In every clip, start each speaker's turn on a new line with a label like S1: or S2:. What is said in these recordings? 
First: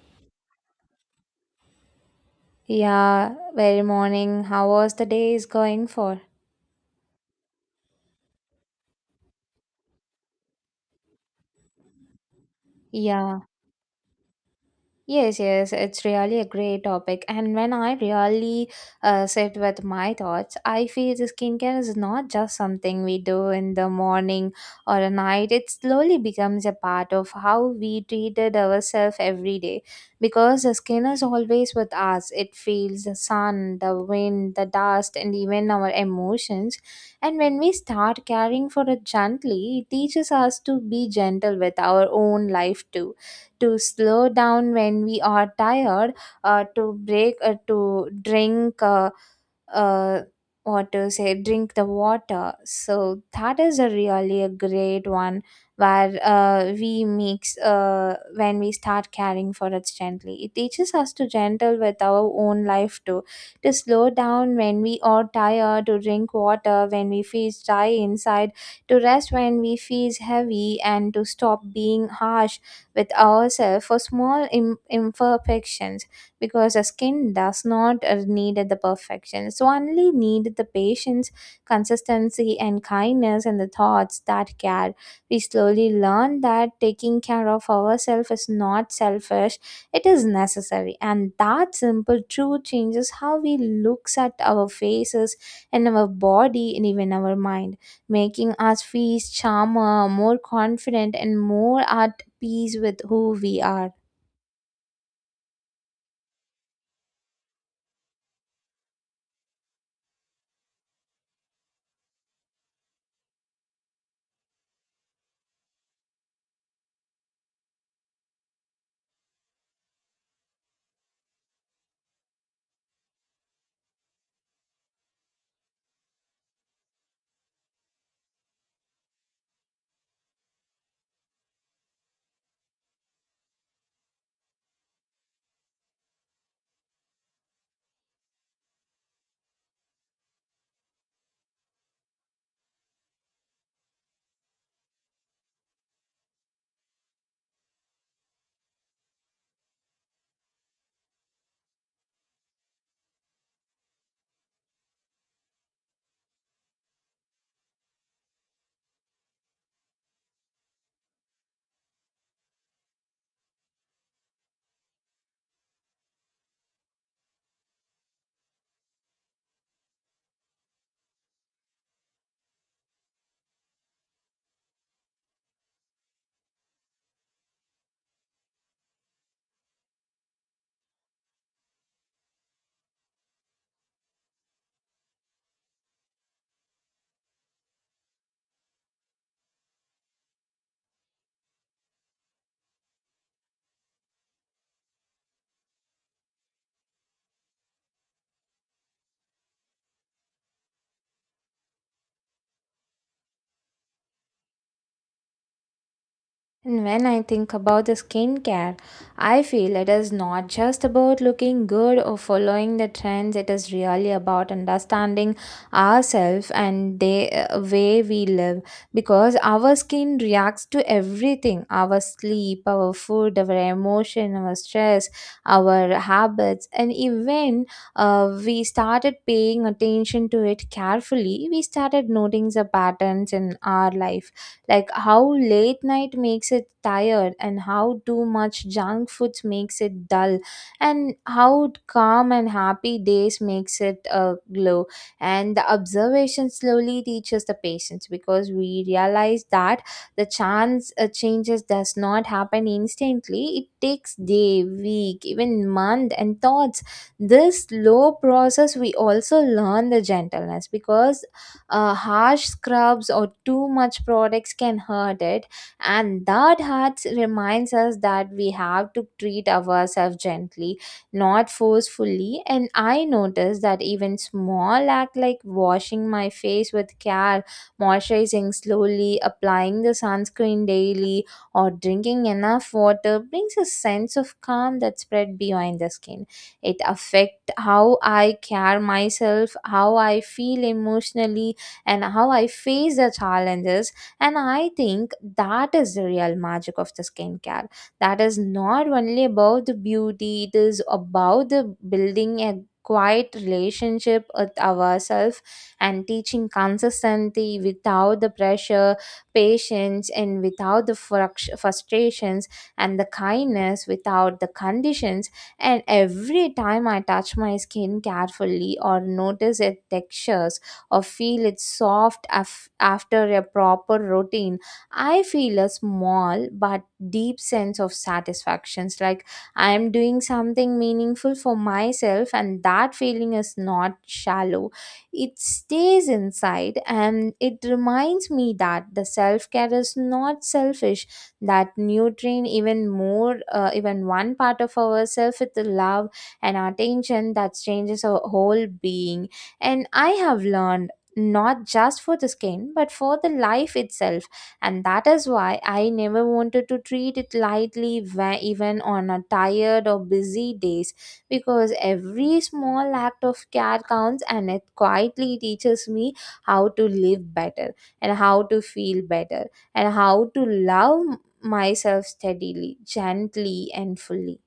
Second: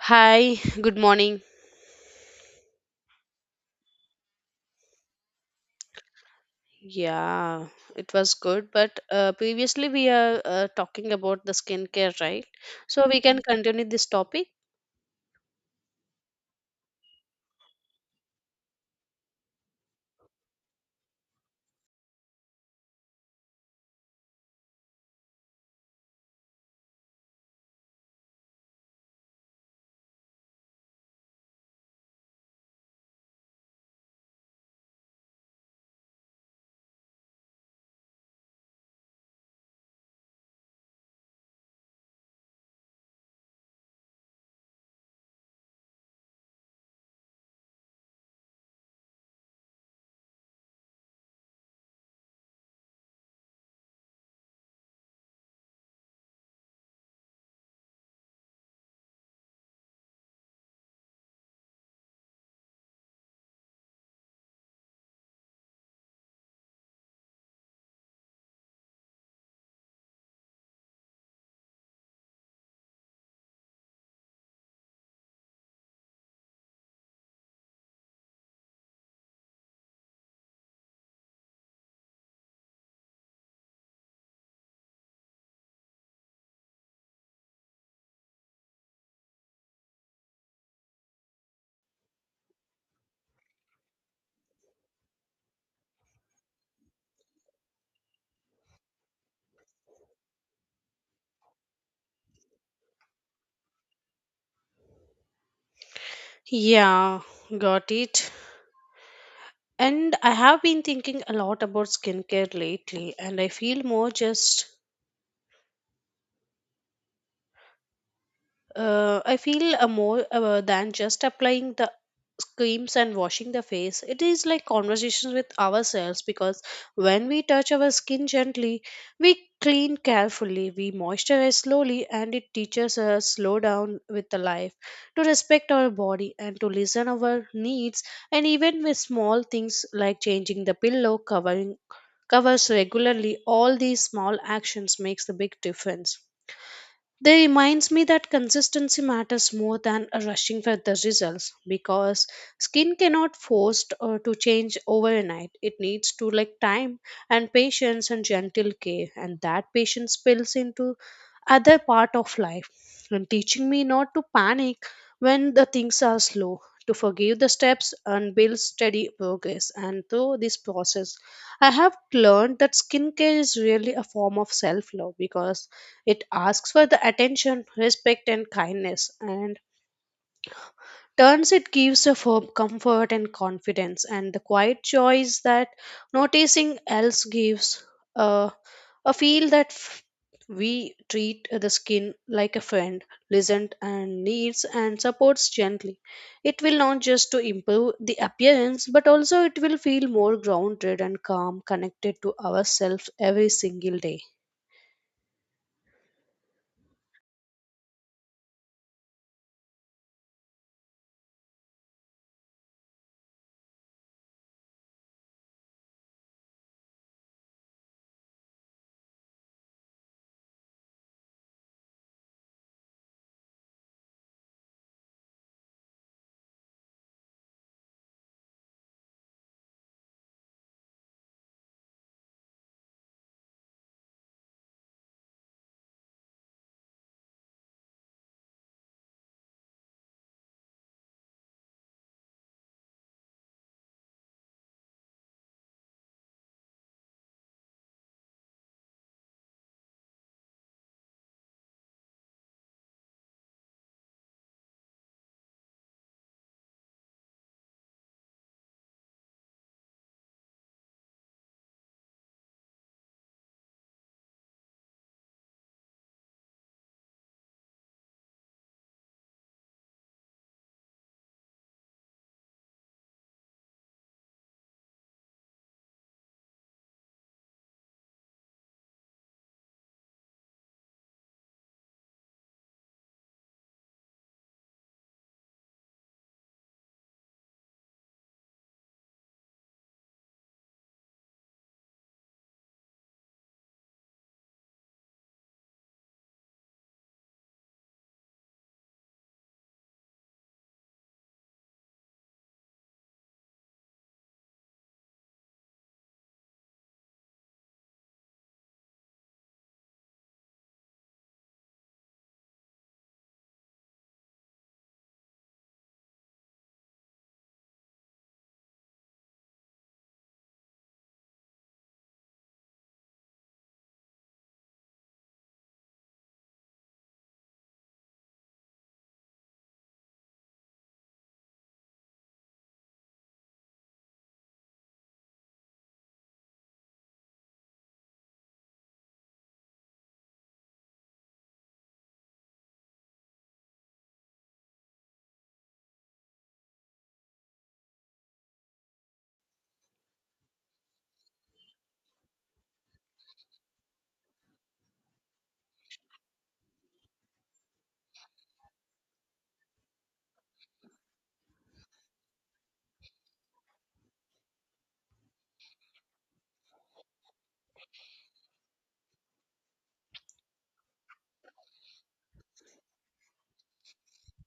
S1: Hi, good morning.
S2: Yeah, very morning. How was the day is going for?
S1: Yeah, it was good, but previously we are talking about the skincare, right? So we can
S2: Yeah,
S1: continue this topic.
S2: Yes, it's really a great topic. And when I really sit with my thoughts, I feel the skincare is not just something we do in the morning or at night. It slowly becomes a part of how we treated ourselves every day. Because the skin is always with us. It feels the sun, the wind, the dust, and even our emotions. And when we start caring for it gently, it teaches us to be gentle with our own life too, to slow down when we are tired, to break, to drink, uh, what to say, drink the water. So that is a really a great one where we mix when we start caring for it gently. It teaches us to gentle with our own life too, to slow down when we are tired, to drink water when we feel dry inside, to rest when we feel heavy, and to stop being harsh with ourselves for small imperfections, because the skin does not need the perfection. So only need the patience, consistency, and kindness and the thoughts that care. We slowly learn that taking care of ourselves is not selfish, it is necessary. And that simple truth changes how we looks at our faces and our body and even our mind, making us feel calmer, more confident, and more at peace with who we are.
S1: Yeah, got it. And I have been thinking a lot about skincare lately, and I feel more just I feel a more than just applying the creams and washing the face. It is like conversations with ourselves, because when we touch our skin gently, we clean carefully, we moisturize slowly, and it teaches us slow down with the life, to respect our body and to listen our needs, and even with small things like changing the pillow covering covers regularly, all these small actions makes the big difference. They reminds me that consistency matters more than a rushing for the results, because skin cannot forced to change overnight. It needs to like time and patience and gentle care, and that patience spills into other part of life and teaching me not to panic when the things are slow, to forgive the steps and build steady progress, and through this process I have learned that skincare is really a form of self love, because it asks for the attention, respect, and kindness, and turns it gives a firm comfort and confidence, and the quiet joy is that noticing else gives a, a feel that f- we treat the skin like a friend, listened and needs and supports gently. It will not just to improve the appearance, but also it will feel more grounded and calm, connected to ourselves every single day.
S2: And when I think about the skincare, I feel it is not just about looking good or following the trends. It is really about understanding ourselves and the way we live, because our skin reacts to everything, our sleep, our food, our emotion, our stress, our habits, and even we started paying attention to it carefully, we started noticing the patterns in our life, like how late night makes it tired and how too much junk food makes it dull and how calm and happy days makes it glow, and the observation slowly teaches the patience because we realize that the chance changes does not happen instantly, it takes day, week, even month, and thoughts this slow process we also learn the gentleness because harsh scrubs or too much products can hurt it, and that hurts reminds us that we have to treat ourselves gently, not forcefully. And I notice that even small act like washing my face with care, moisturizing slowly, applying the sunscreen daily, or drinking enough water brings a sense of calm that spread beyond the skin. It affect how I care myself, how I feel emotionally, and how I face the challenges. And I think that is the real magic of the skincare. That is not only about the beauty, it is about the building a quiet relationship with ourselves and teaching consistency without the pressure, patience, and without the frustrations, and the kindness without the conditions. And every time I touch my skin carefully or notice its textures or feel it's soft after a proper routine, I feel a small but deep sense of satisfactions, like I am doing something meaningful for myself, and that feeling is not shallow. It stays inside and it reminds me that the self-care is not selfish, that nutrient even more even one part of ourself with the love and attention that changes our whole being, and I have learned not just for the skin but for the life itself. And that is why I never wanted to treat it lightly, even on a tired or busy days, because every small act of care counts and it quietly teaches me how to live better and how to feel better and how to love myself steadily, gently, and fully.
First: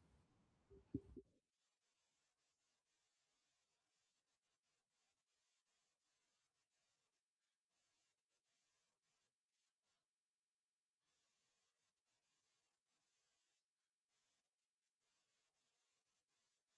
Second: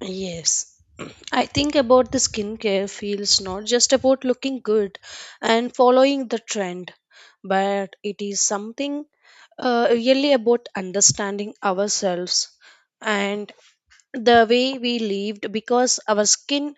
S1: Yes. I think about the skincare feels not just about looking good and following the trend, but it is something really about understanding ourselves and the way we lived, because our skin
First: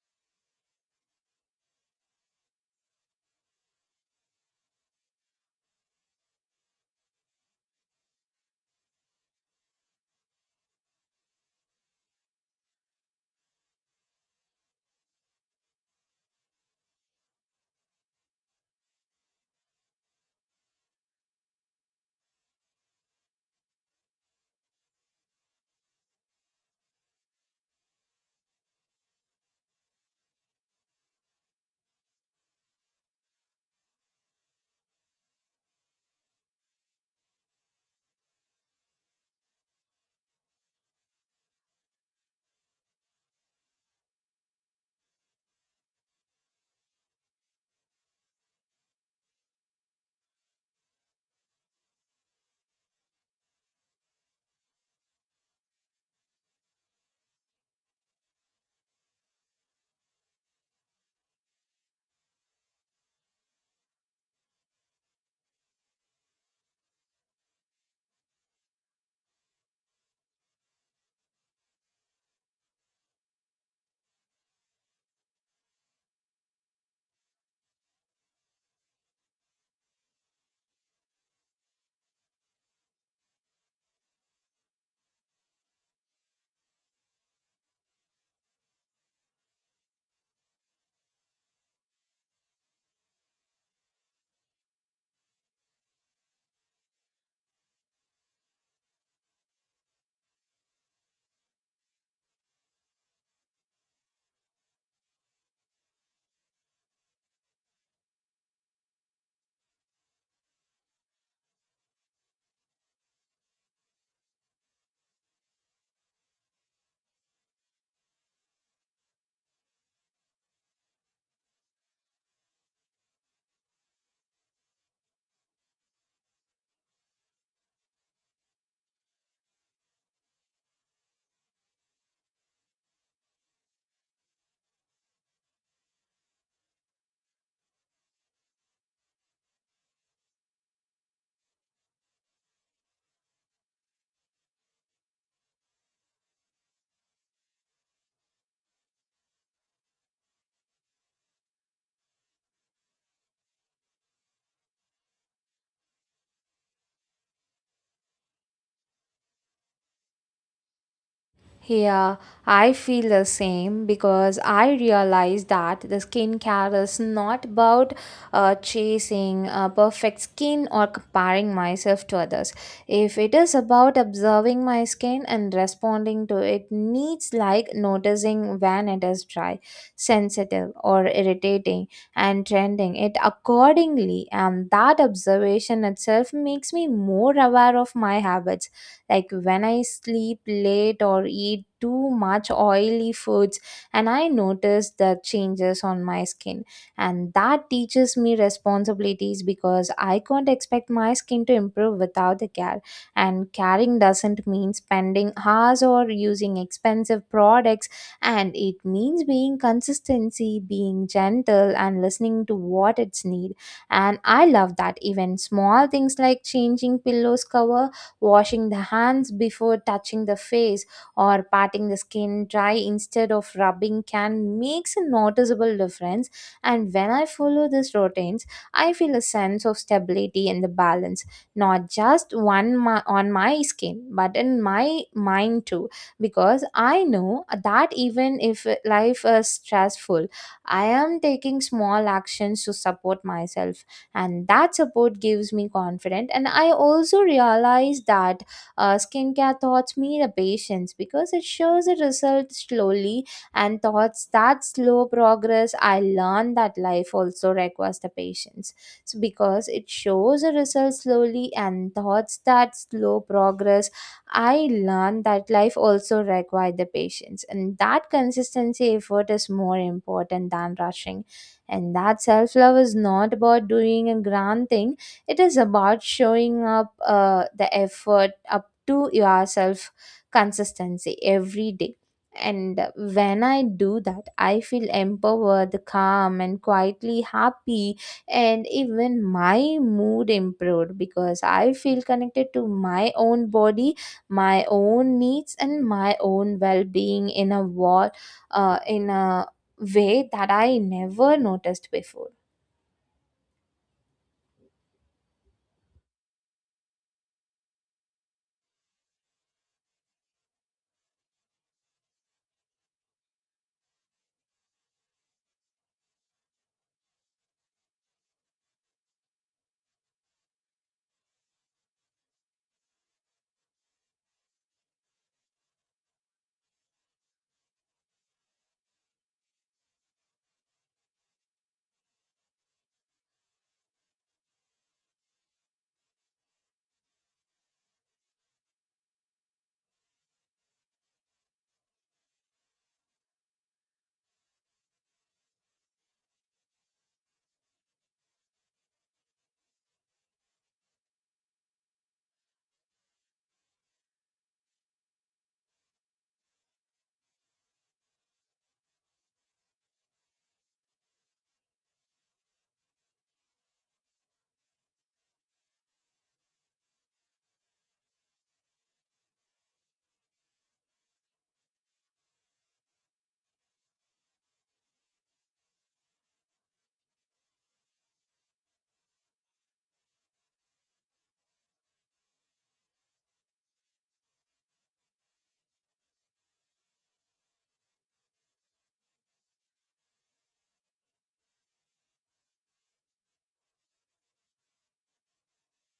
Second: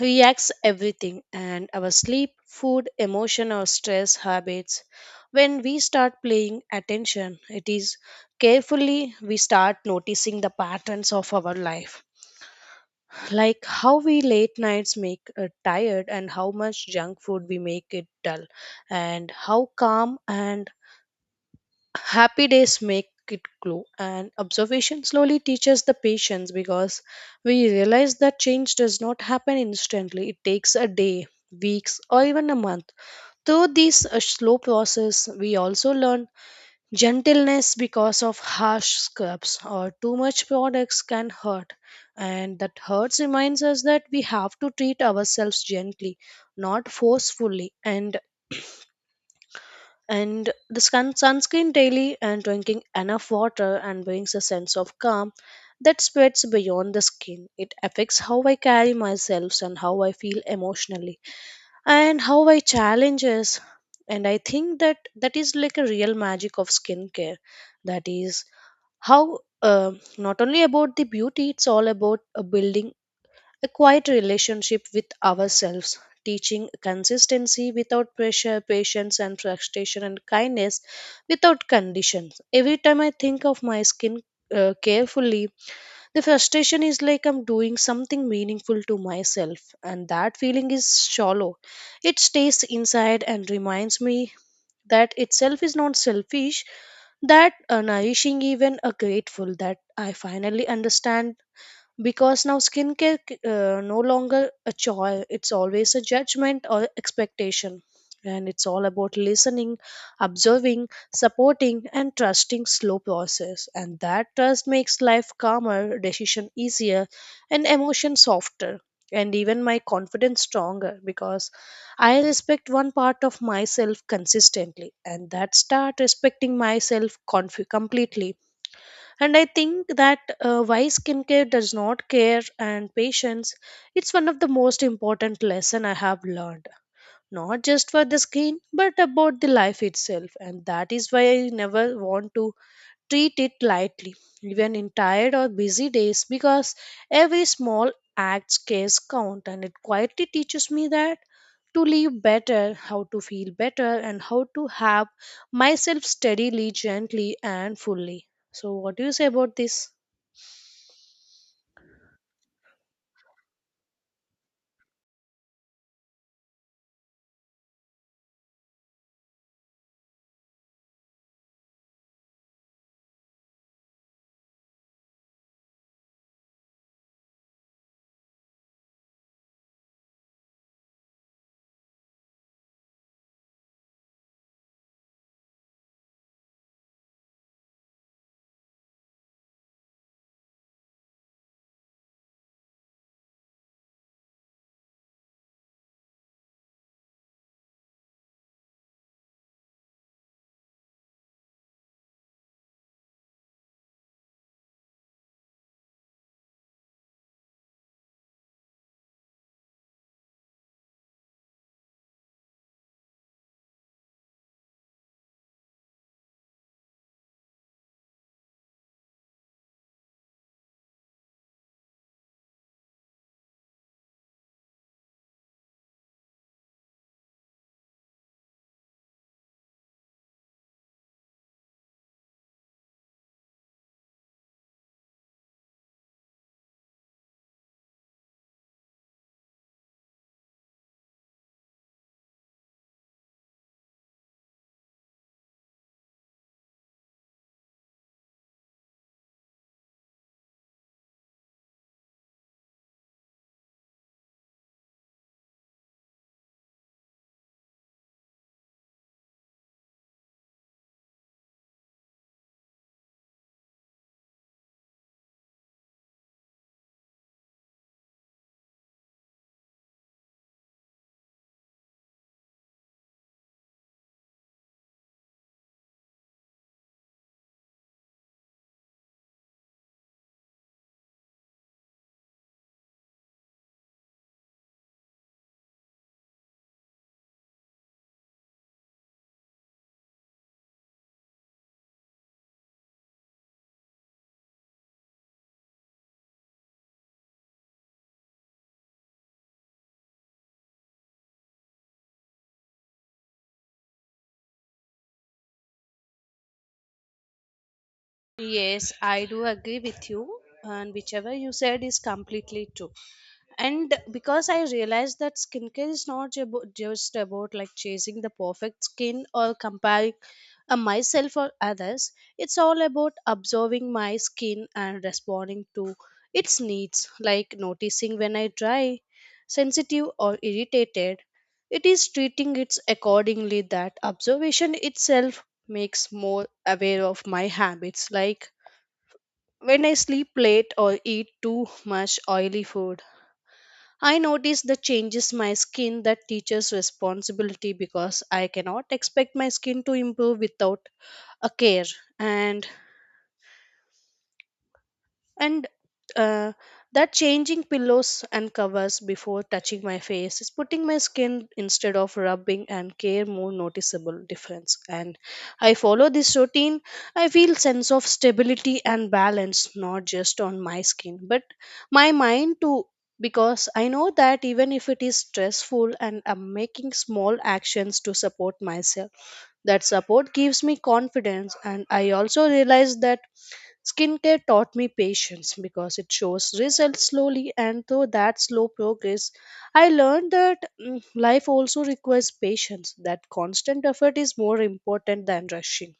S1: reacts everything, and our sleep, food, emotion or stress habits. When we start paying attention, it is carefully we start noticing the patterns of our life, like how we late nights make it tired and how much junk food we make it dull and how calm and happy days make it glow, and observation slowly teaches the patience, because we realize that change does not happen instantly. It takes a day, weeks or even a month. Through this slow process we also learn gentleness, because of harsh scrubs or too much products can hurt, and that hurts reminds us that we have to treat ourselves gently, not forcefully, and the sunscreen daily and drinking enough water and brings a sense of calm that spreads beyond the skin. It affects how I carry myself and how I feel emotionally and how I challenges. And I think that is like a real magic of skincare. That is how not only about the beauty, it's all about building a quiet relationship with ourselves, teaching consistency without pressure, patience and frustration, and kindness without conditions. Every time I think of my skin carefully, the frustration is like I'm doing something meaningful to myself, and that feeling is shallow. It stays inside and reminds me that itself is not selfish, that nourishing even a grateful that I finally understand, because now skincare no longer a choice. It's always a judgment or expectation, and it's all about listening, observing, supporting and trusting slow process, and that trust makes life calmer, decision easier, and emotion softer, and even my confidence stronger, because I respect one part of myself consistently and that start respecting myself completely. And I think that why skincare does not care and patience, it's one of the most important lesson I have learned, not just for the skin, but about the life itself. And that is why I never want to treat it lightly, even in tired or busy days, because every small act case count, and it quietly teaches me that to live better, how to feel better, and how to have myself steadily, gently, and fully. So, what do you say about this?
S2: Yeah, I feel the same because I realize that the skincare is not about chasing perfect skin or comparing myself to others. If it is about observing my skin and responding to it needs, like noticing when it is dry, sensitive or irritating, and trending it accordingly. And that observation itself makes me more aware of my habits, like when I sleep late or eat too much oily foods, and I notice the changes on my skin, and that teaches me responsibilities because I can't expect my skin to improve without the care, and caring doesn't mean spending hours or using expensive products, and it means being consistency, being gentle, and listening to what it's need. And I love that even small things like changing pillows cover, washing the hands before touching the face, or patting the skin dry instead of rubbing can makes a noticeable difference. And when I follow these routines, I feel a sense of stability and the balance, not just on my skin but in my mind too, because I know that even if life is stressful, I am taking small actions to support myself, and that support gives me confidence. And I also realize that skincare taught me the patience because it shows the result slowly, and thoughts that slow progress I learned that life also requires the patience. So because it shows the result slowly and thoughts that slow progress, I learned that life also required the patience, and that consistency effort is more important than rushing, and that self love is not about doing a grand thing, it is about showing up the effort up to yourself consistency every day. And when I do that, I feel empowered, calm, and quietly happy. And even my mood improved because I feel connected to my own body, my own needs, and my own well being, in a way that I never noticed before.
S1: Yes, I do agree with you, and whichever you said is completely true. And because I realized that skincare is not just about like chasing the perfect skin or comparing myself or others. It's all about observing my skin and responding to its needs, like noticing when I dry, sensitive or irritated. It is treating it accordingly. That observation itself makes more aware of my habits, like when I sleep late or eat too much oily food, I notice the changes my skin. That teaches responsibility, because I cannot expect my skin to improve without a care. And and uh, that changing pillows and covers before touching my face is putting my skin instead of rubbing and care more noticeable difference, and I follow this routine, I feel sense of stability and balance, not just on my skin but my mind too, because I know that even if it is stressful and I'm making small actions to support myself, that support gives me confidence. And I also realize that skincare taught me patience, because it shows results slowly, and through that slow progress, I learned that life also requires patience, that constant effort is more important than rushing.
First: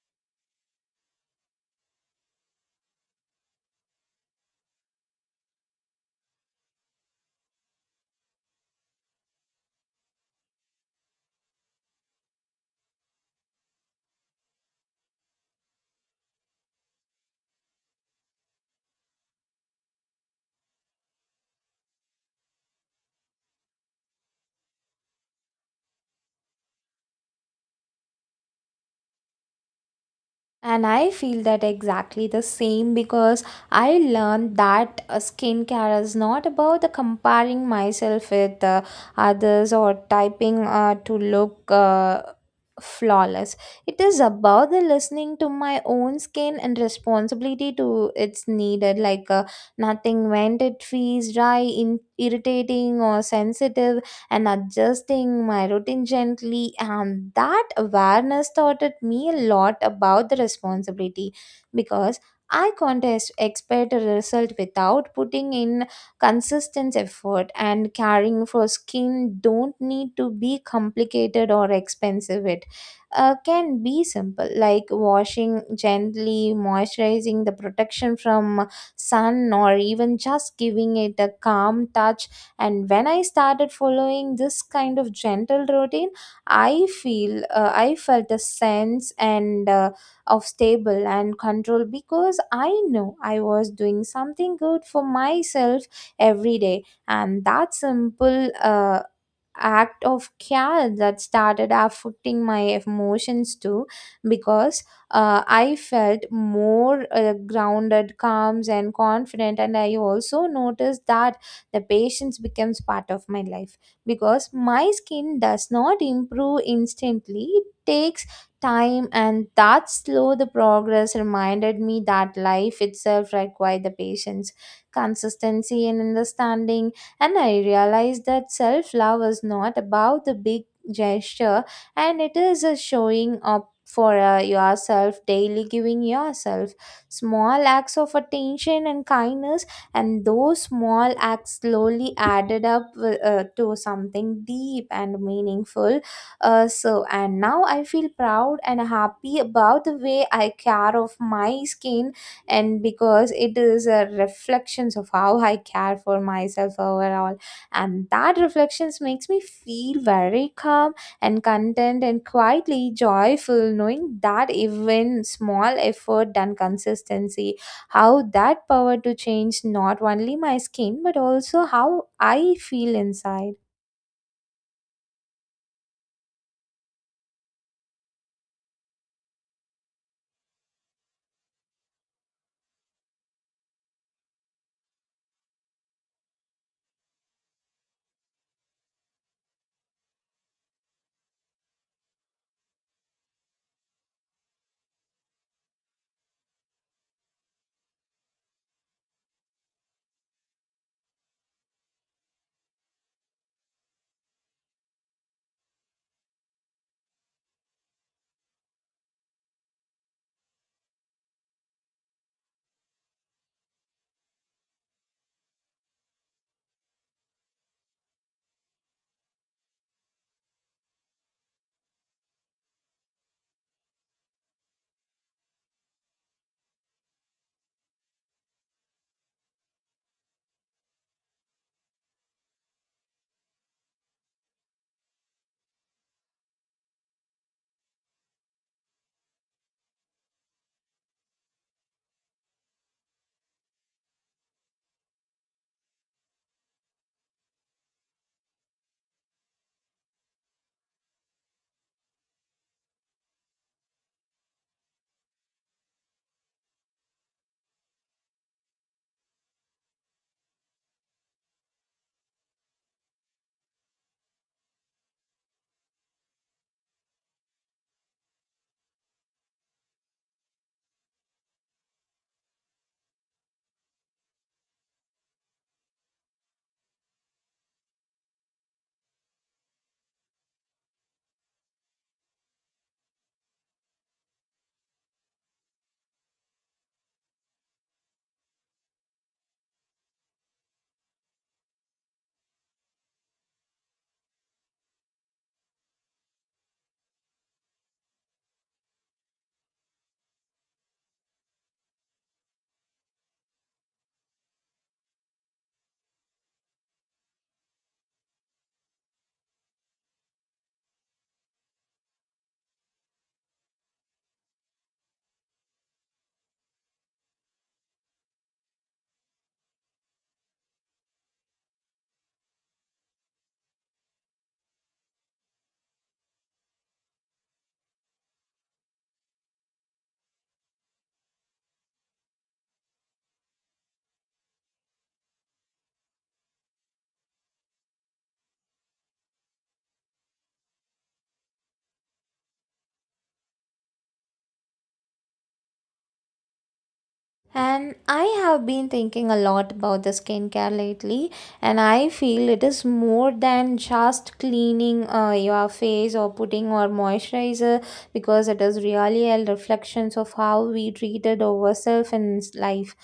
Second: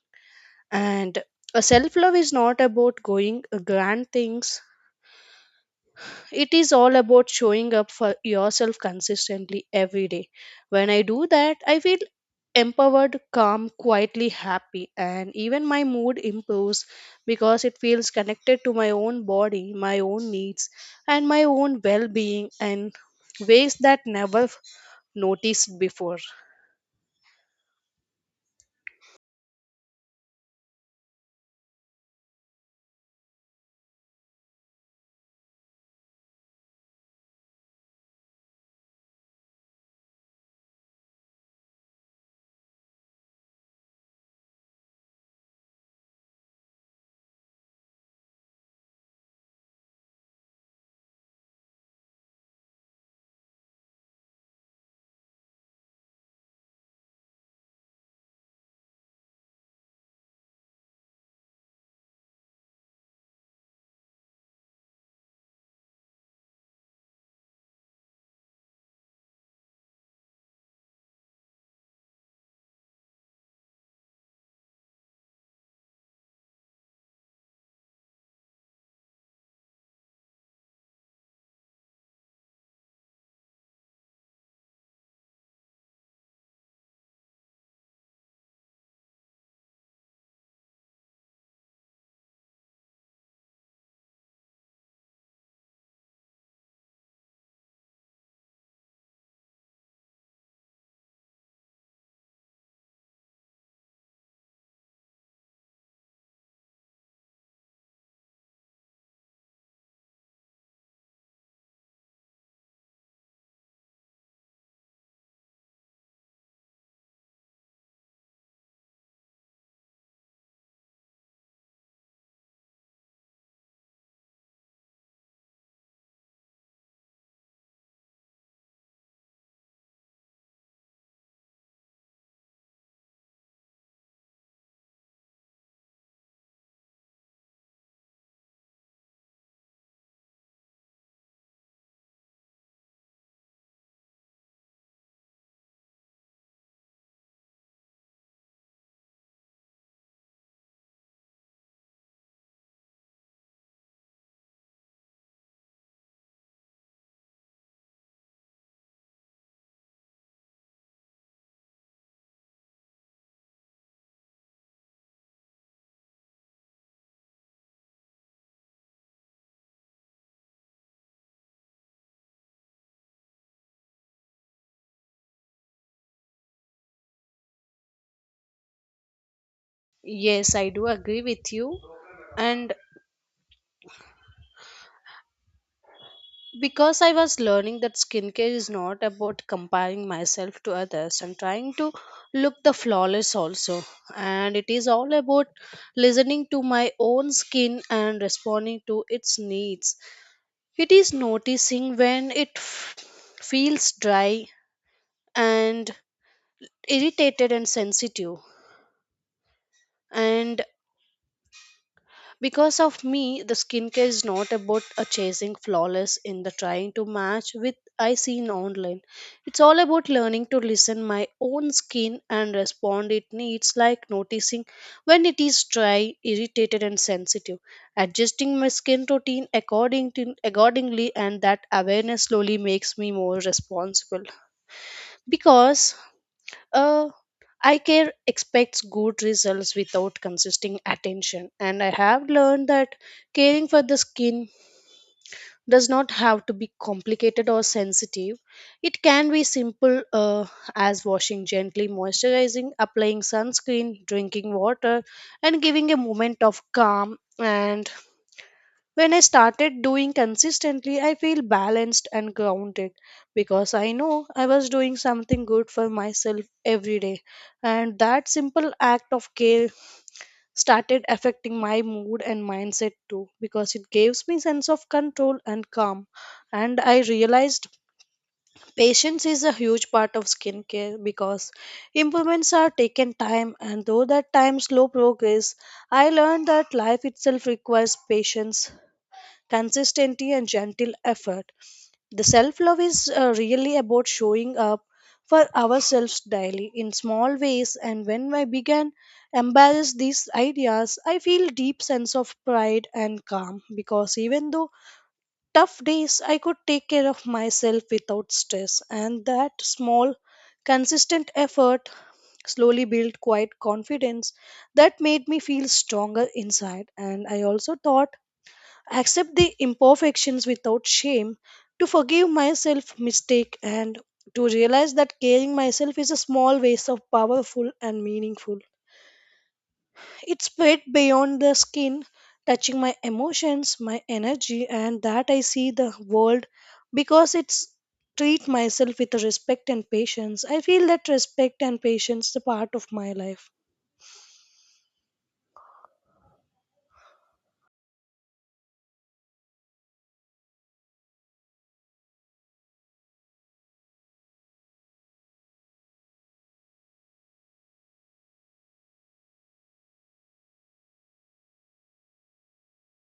S1: And self love is not about going grand things, it is all about showing up for yourself consistently every day. When I do that, I feel empowered, calm, quietly happy, and even my mood improves, because it feels connected to my own body, my own needs, and my own well being, in ways that never noticed before.
S2: And I feel that exactly the same because I learned that skincare is not about the comparing myself with others or typing to look flawless. It is about the listening to my own skin and responsibility to its needed. Like nothing when it feels dry, irritating, or sensitive, and adjusting my routine gently. And that awareness taught me a lot about the responsibility because I can't expect a result without putting in consistent effort, and caring for skin don't need to be complicated or expensive, it can be simple, like washing gently, moisturizing, the protection from sun, or even just giving it a calm touch. And when I started following this kind of gentle routine, I felt a sense and of stable and control because I know I was doing something good for myself every day. And that simple act of care that started affecting my emotions too, because I felt more grounded, calm, and confident. And I also noticed that the patience becomes part of my life because my skin does not improve instantly, it takes time, and that slow the progress reminded me that life itself requires the patience, consistency, and understanding. And I realized that self love is not about the big gesture, and it is a showing up for yourself daily, giving yourself small acts of attention and kindness, and those small acts slowly added up to something deep and meaningful. Uh, so and now I feel proud and happy about the way I care of my skin, and because it is a reflections of how I care for myself overall, and that reflections makes me feel very calm and content and quietly joyful, knowing that even small effort and consistency how that power to change not only my skin but also how I feel inside.
S1: Yes, I do agree with you. And because I was learning that skincare is not about comparing myself to others and trying to look the flawless also. And it is all about listening to my own skin and responding to its needs. It is noticing when feels dry and irritated and sensitive. And because of me, the skincare is not about a chasing flawless in the trying to match with I seen online. It's all about learning to listen my own skin and respond it needs, like noticing when it is dry, irritated and sensitive, adjusting my skin routine according to accordingly. And that awareness slowly makes me more responsible, because uh, eye care expects good results without consistent attention. And I have learned that caring for the skin does not have to be complicated or sensitive. It can be simple as washing gently, moisturizing, applying sunscreen, drinking water, and giving a moment of calm. And when I started doing consistently, I feel balanced and grounded, because I know I was doing something good for myself every day. And that simple act of care started affecting my mood and mindset too, because it gives me sense of control and calm. And I realized patience is a huge part of skincare, because improvements are taken time, and though that time slow progress, I learned that life itself requires patience, consistency, and gentle effort. The self love is really about showing up for ourselves daily in small ways. And when I began embrace these ideas, I feel deep sense of pride and calm, because even though tough days, I could take care of myself without stress. And that small, consistent effort slowly built quiet confidence that made me feel stronger inside. And I also thought accept the imperfections without shame, to forgive myself mistake, and to realize that caring myself is a small ways of powerful and meaningful. It spread beyond the skin, touching my emotions, my energy, and that I see the world, because it's treat myself with respect and patience. I feel that respect and patience is a part of my life.
S2: And I have been thinking a lot about the skincare lately, and I feel it is more than just cleaning your face or putting on moisturizer, because it is really a reflection of how we treated ourselves in life.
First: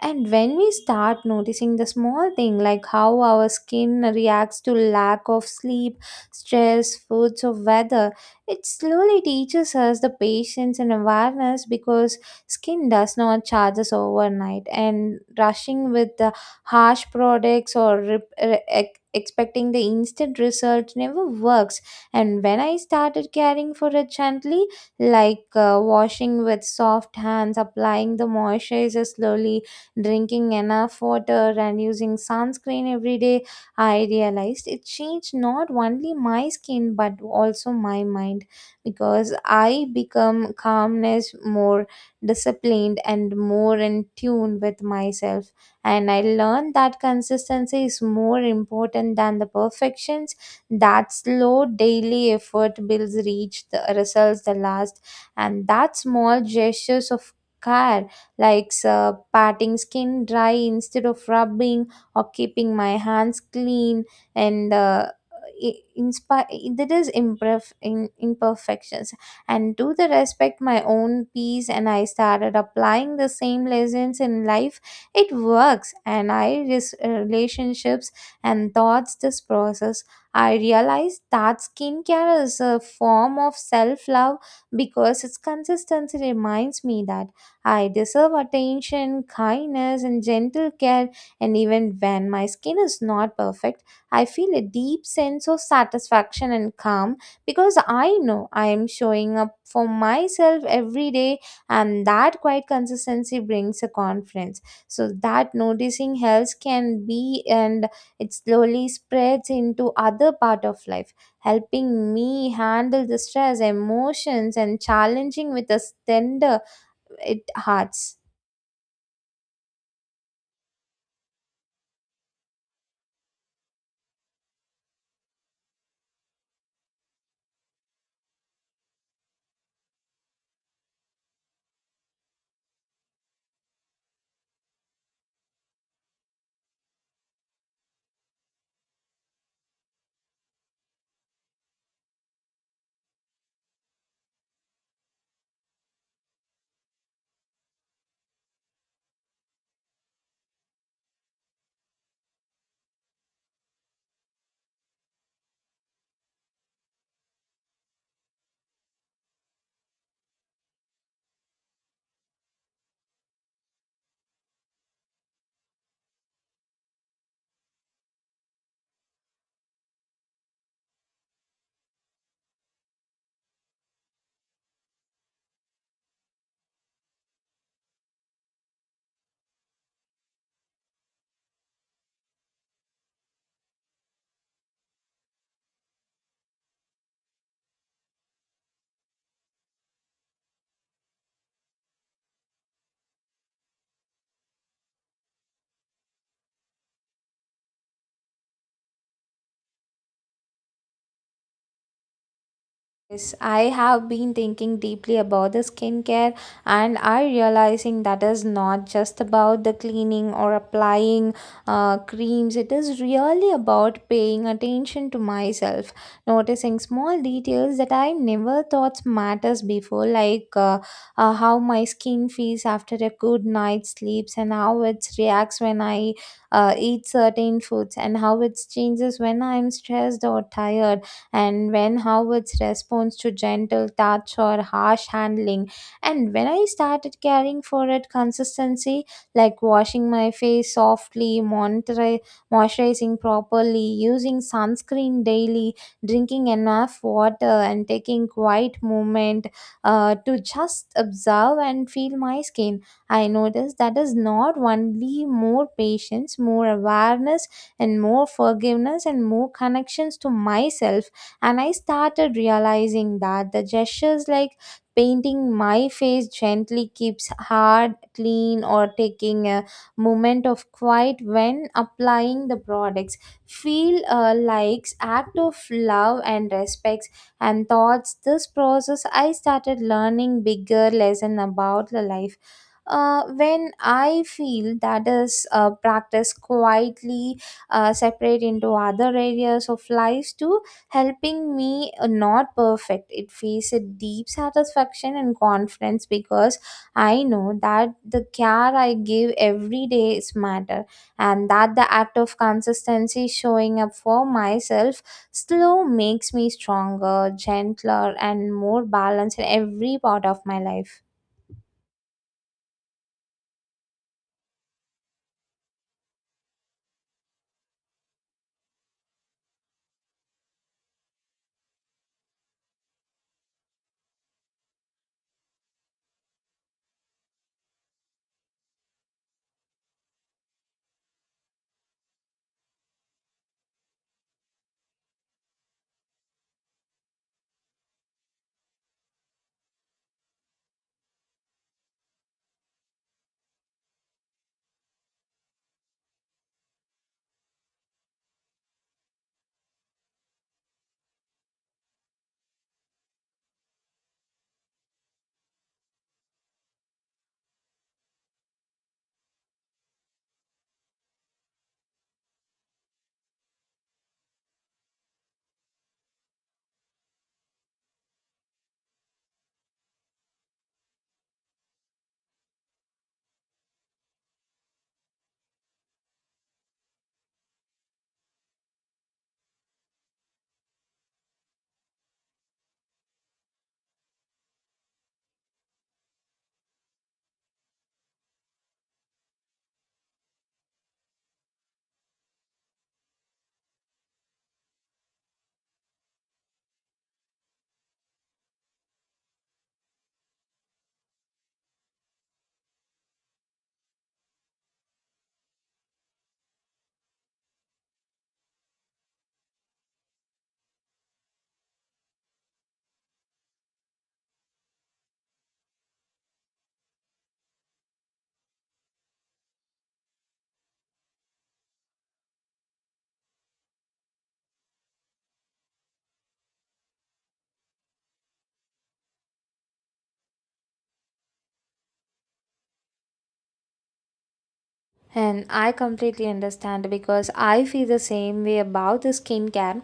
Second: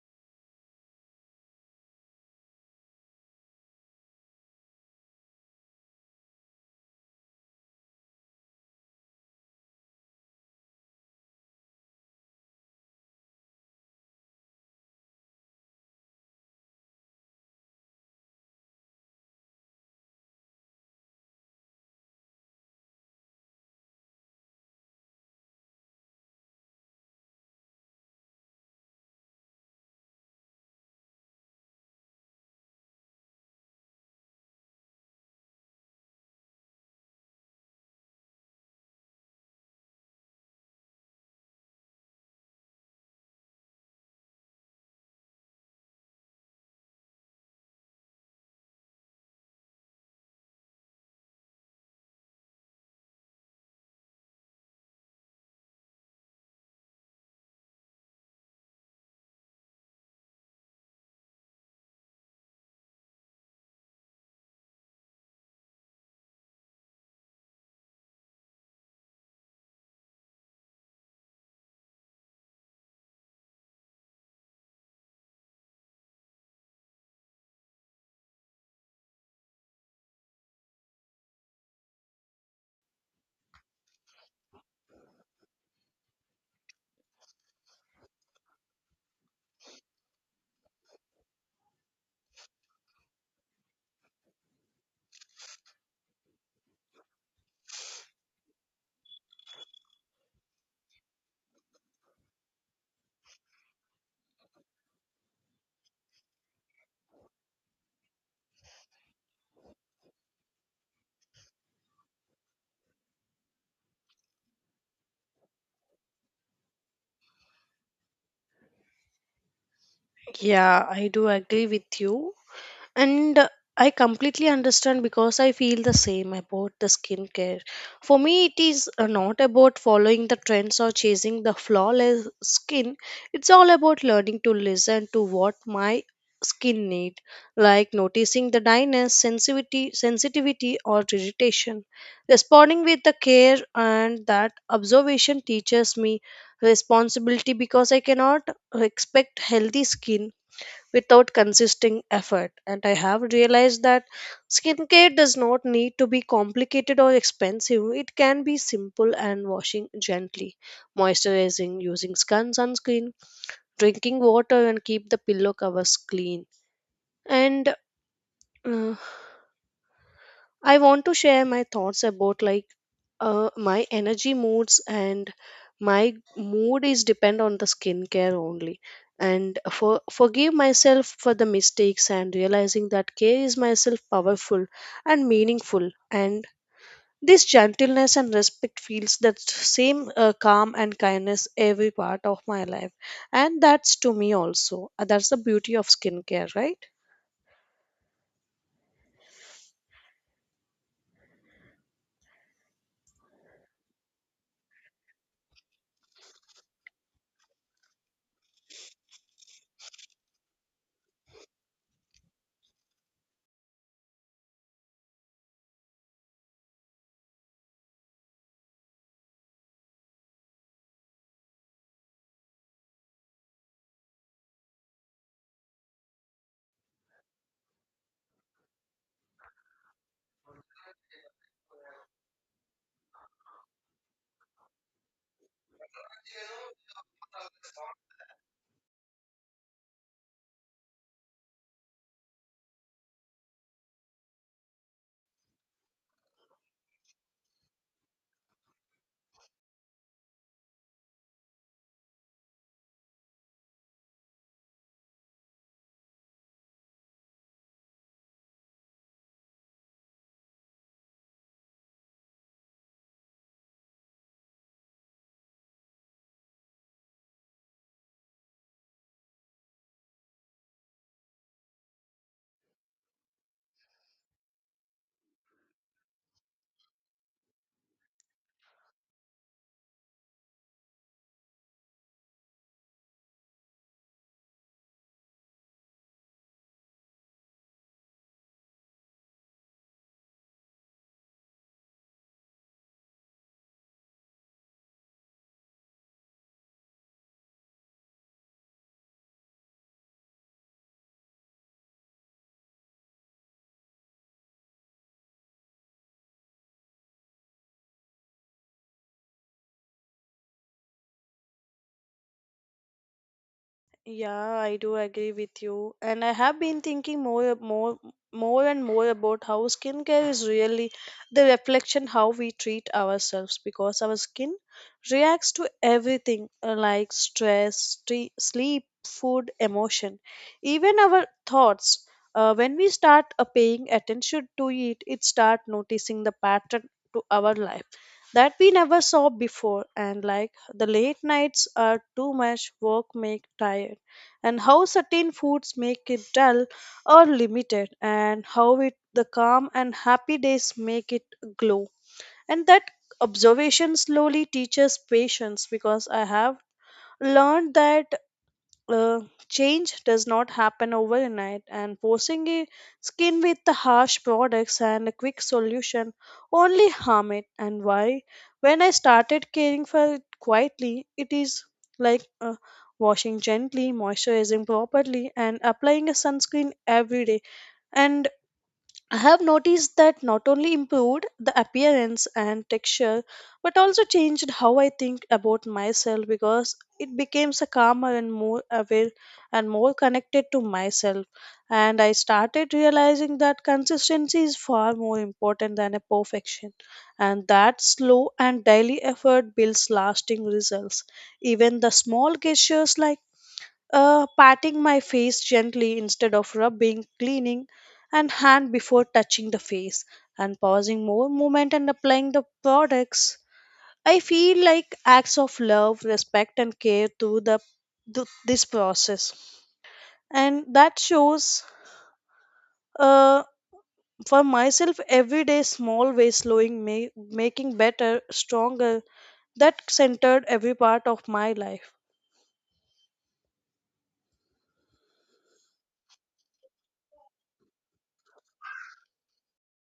S2: And when we start noticing the small thing like how our skin reacts to lack of sleep, stress, foods or weather, it slowly teaches us the patience and awareness because skin does not charge us overnight, and rushing with the harsh products or expecting the instant result never works. And when I started caring for it gently, like washing with soft hands, applying the moisturizer slowly, drinking enough water, and using sunscreen every day, I realized it changed not only my skin but also my mind, because I become calmness, more disciplined, and more in tune with myself. And I learned that consistency is more important than the perfections. That slow daily effort builds reach the results the last, and that small gestures of care like patting skin dry instead of rubbing or keeping my hands clean and inspire that is imperfections and do the respect my own peace. And I started applying the same lessons in life. It works and relationships and thoughts this process. I realized that skincare is a form of self-love because its consistency reminds me that I deserve attention, kindness, and gentle care, and even when my skin is not perfect, I feel a deep sense of satisfaction and calm because I know I am showing up for myself every day, and that quiet consistency brings a confidence. So that noticing helps can be and it slowly spreads into other part of life, helping me handle the stress emotions and challenging with a tender it hurts.
S1: Yeah, I do agree with you. And I completely understand, because I feel the same about the skincare. For me, it is not about following the trends or chasing the flawless skin. It's all about learning to listen to what my skin need, like noticing the dryness, sensitivity or irritation, responding with the care. And that observation teaches me responsibility, because I cannot expect healthy skin without consistent effort. And I have realized that skincare does not need to be complicated or expensive. It can be simple and washing gently, moisturizing, using sunscreen, drinking water, and keep the pillow covers clean. And uh, I want to share my thoughts about like my energy moods, and my mood is depend on the skincare only. And for forgive myself for the mistakes and realizing that care is myself powerful and meaningful. And this gentleness and respect feels that same calm and kindness every part of my life. And that's to me also, that's the beauty of skincare, right?
S2: Yes, I have been thinking deeply about the skincare and I realizing that is not just about the cleaning or applying creams. It is really about paying attention to myself, noticing small details that I never thought matters before, like how my skin feels after a good night's sleeps and how it reacts when I eat certain foods and how it changes when I am stressed or tired and when how its response to gentle touch or harsh handling. And when I started caring for it consistency, like washing my face softly, moisturizing properly, using sunscreen daily, drinking enough water, and taking quiet moment to just observe and feel my skin. I noticed that is not only more patience, more awareness, and more forgiveness, and more connections to myself, and I started realizing that the gestures like painting my face gently keeps hard clean or taking a moment of quiet when applying the products feel like act of love and respects. And thoughts this process, I started learning bigger lesson about the life. When I feel that is practice quietly, separate into other areas of lives too, helping me not perfect, it feels a deep satisfaction and confidence because I know that the care I give every day is matter, and that the act of consistency showing up for myself still makes me stronger gentler and more balanced in every part of my life.
S1: Yeah, I do agree with you. And I have been thinking more and more about how skincare is really the reflection how we treat ourselves, because our skin reacts to everything, like stress, sleep, food, emotion, even our thoughts. When we start paying attention to it, it start noticing the pattern to our life that we never saw before, and like the late nights are too much work make tired, and how certain foods make it dull or limited, and how the calm and happy days make it glow. And that observation slowly teaches patience, because I have learned that uh, change does not happen overnight, and forcing a skin with the harsh products and a quick solution only harm it. And why when I started caring for it quietly, it is like washing gently, moisturizing properly and applying a sunscreen every day. And I have noticed that not only improved the appearance and texture, but also changed how I think about myself, because it becomes a calmer and more aware and more connected to myself. And I started realizing that consistency is far more important than a perfection, and that slow and daily effort builds lasting results. Even the small gestures like patting my face gently instead of rubbing, cleaning, and hand before touching the face, and pausing more movement and applying the products. I feel like acts of love, respect, and care through this process, and that shows uh, for myself every day small ways, slowing me, making better, stronger. That centered every part of my life.
S2: And I completely understand because I feel the same way about the skincare.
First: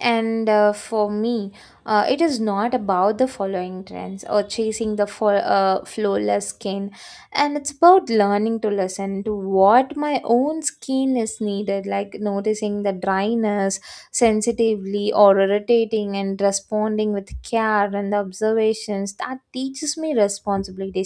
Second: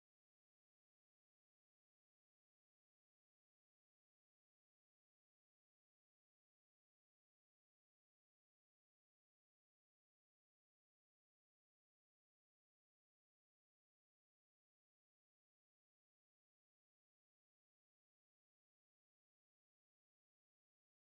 S2: And for me, it is not about the following trends or chasing the flawless skin. And it's about learning to listen to what my own skin is needed, like noticing the dryness sensitively or irritating and responding with care and observations. That teaches me responsibility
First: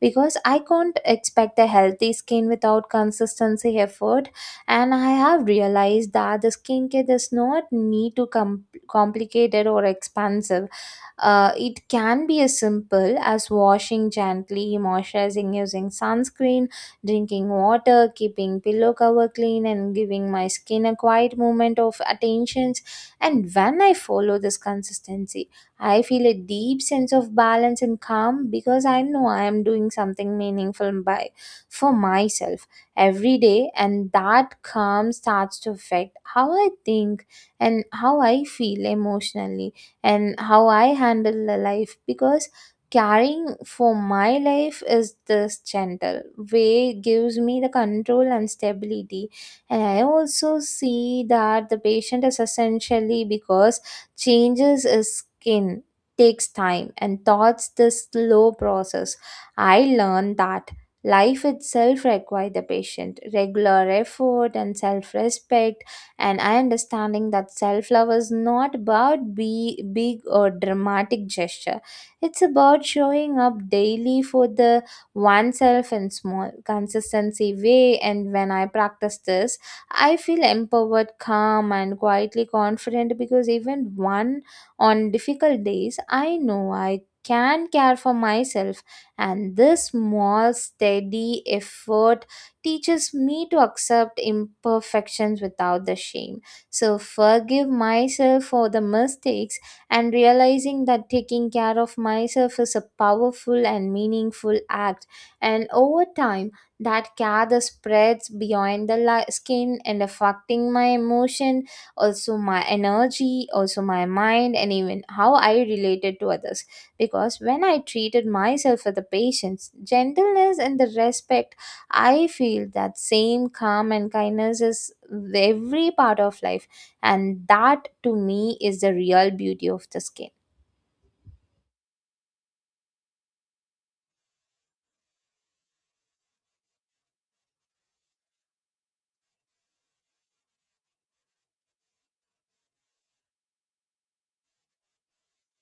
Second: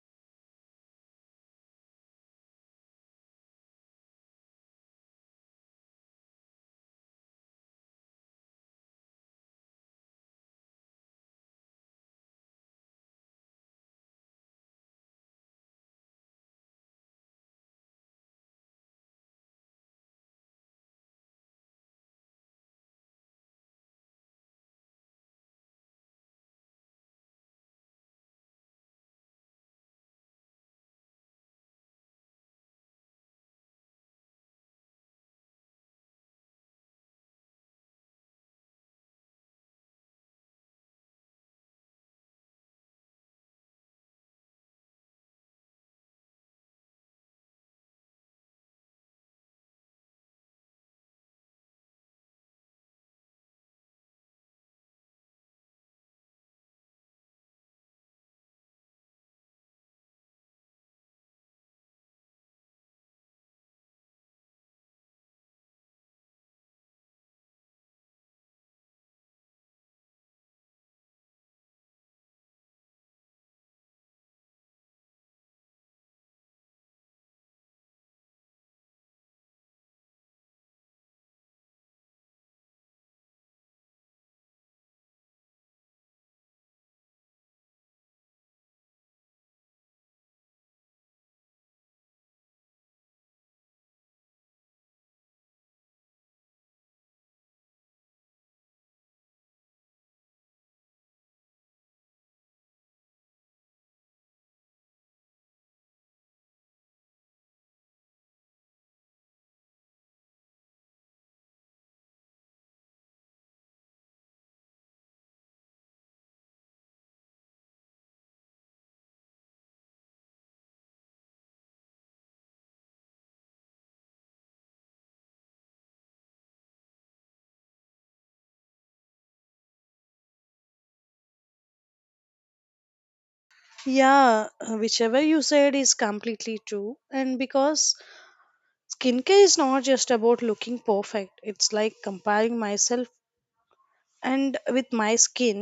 S2: because I can't expect a healthy skin without consistency effort. And I have realized that the skincare does not need to complicated or expensive. It can be as simple as washing gently, moisturizing using sunscreen, drinking water, keeping pillow cover clean, and giving my skin a quiet moment of attentions. And when I follow this consistency, I feel a deep sense of balance and calm because I know I am doing something meaningful by for myself every day, and that calm starts to affect how I think and how I feel emotionally and how I handle the life because caring for my life is this gentle way gives me the control and stability. And I also see that the patient is essentially because changes is skin takes time. And thoughts this slow process, I learned that life itself requires the patient regular effort and self-respect, and I understanding that self love is not about be big or dramatic gesture. It's about showing up daily for the oneself in small consistency way, and when I practice this, I feel empowered calm and quietly confident because even one on difficult days I know I can care for myself, and this small steady effort teaches me to accept imperfections without the shame. So, forgive myself for the mistakes and realizing that taking care of myself is a powerful and meaningful act. And over time, that care that spreads beyond the skin and affecting my emotion, also my energy, also my mind, and even how I related to others. Because when I treated myself with the patience, gentleness, and the respect, I feel that same calm and kindness is with every part of life, and that to me is the real beauty of the skin.
S1: Yeah, whichever you said is completely true. And because skincare is not just about looking perfect, it's like comparing myself and with my skin,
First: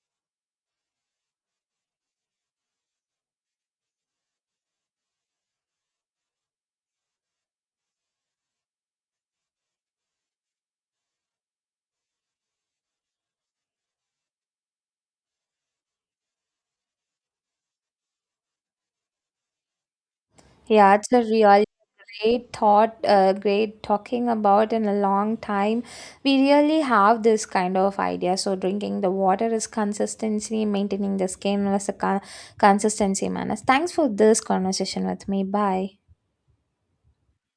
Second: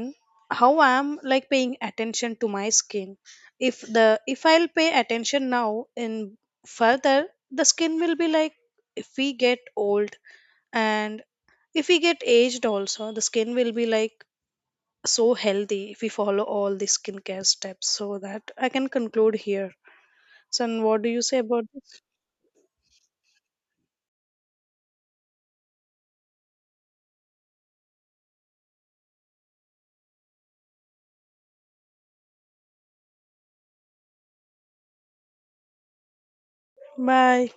S1: how I'm like paying attention to my skin. If the if I'll pay attention now in further, the skin will be like, if we get old, and if we get aged also, the skin will be like so healthy if we follow all the skincare steps. So that I can conclude here. Son,
S2: Yeah,
S1: what do
S2: it's
S1: you
S2: a
S1: say
S2: real
S1: about this?
S2: great thought, great talking about in a long time. We really have this kind of idea. So drinking the water is consistency, maintaining the skin was a consistency manners. Thanks for this conversation with me. Bye.
S1: Bye.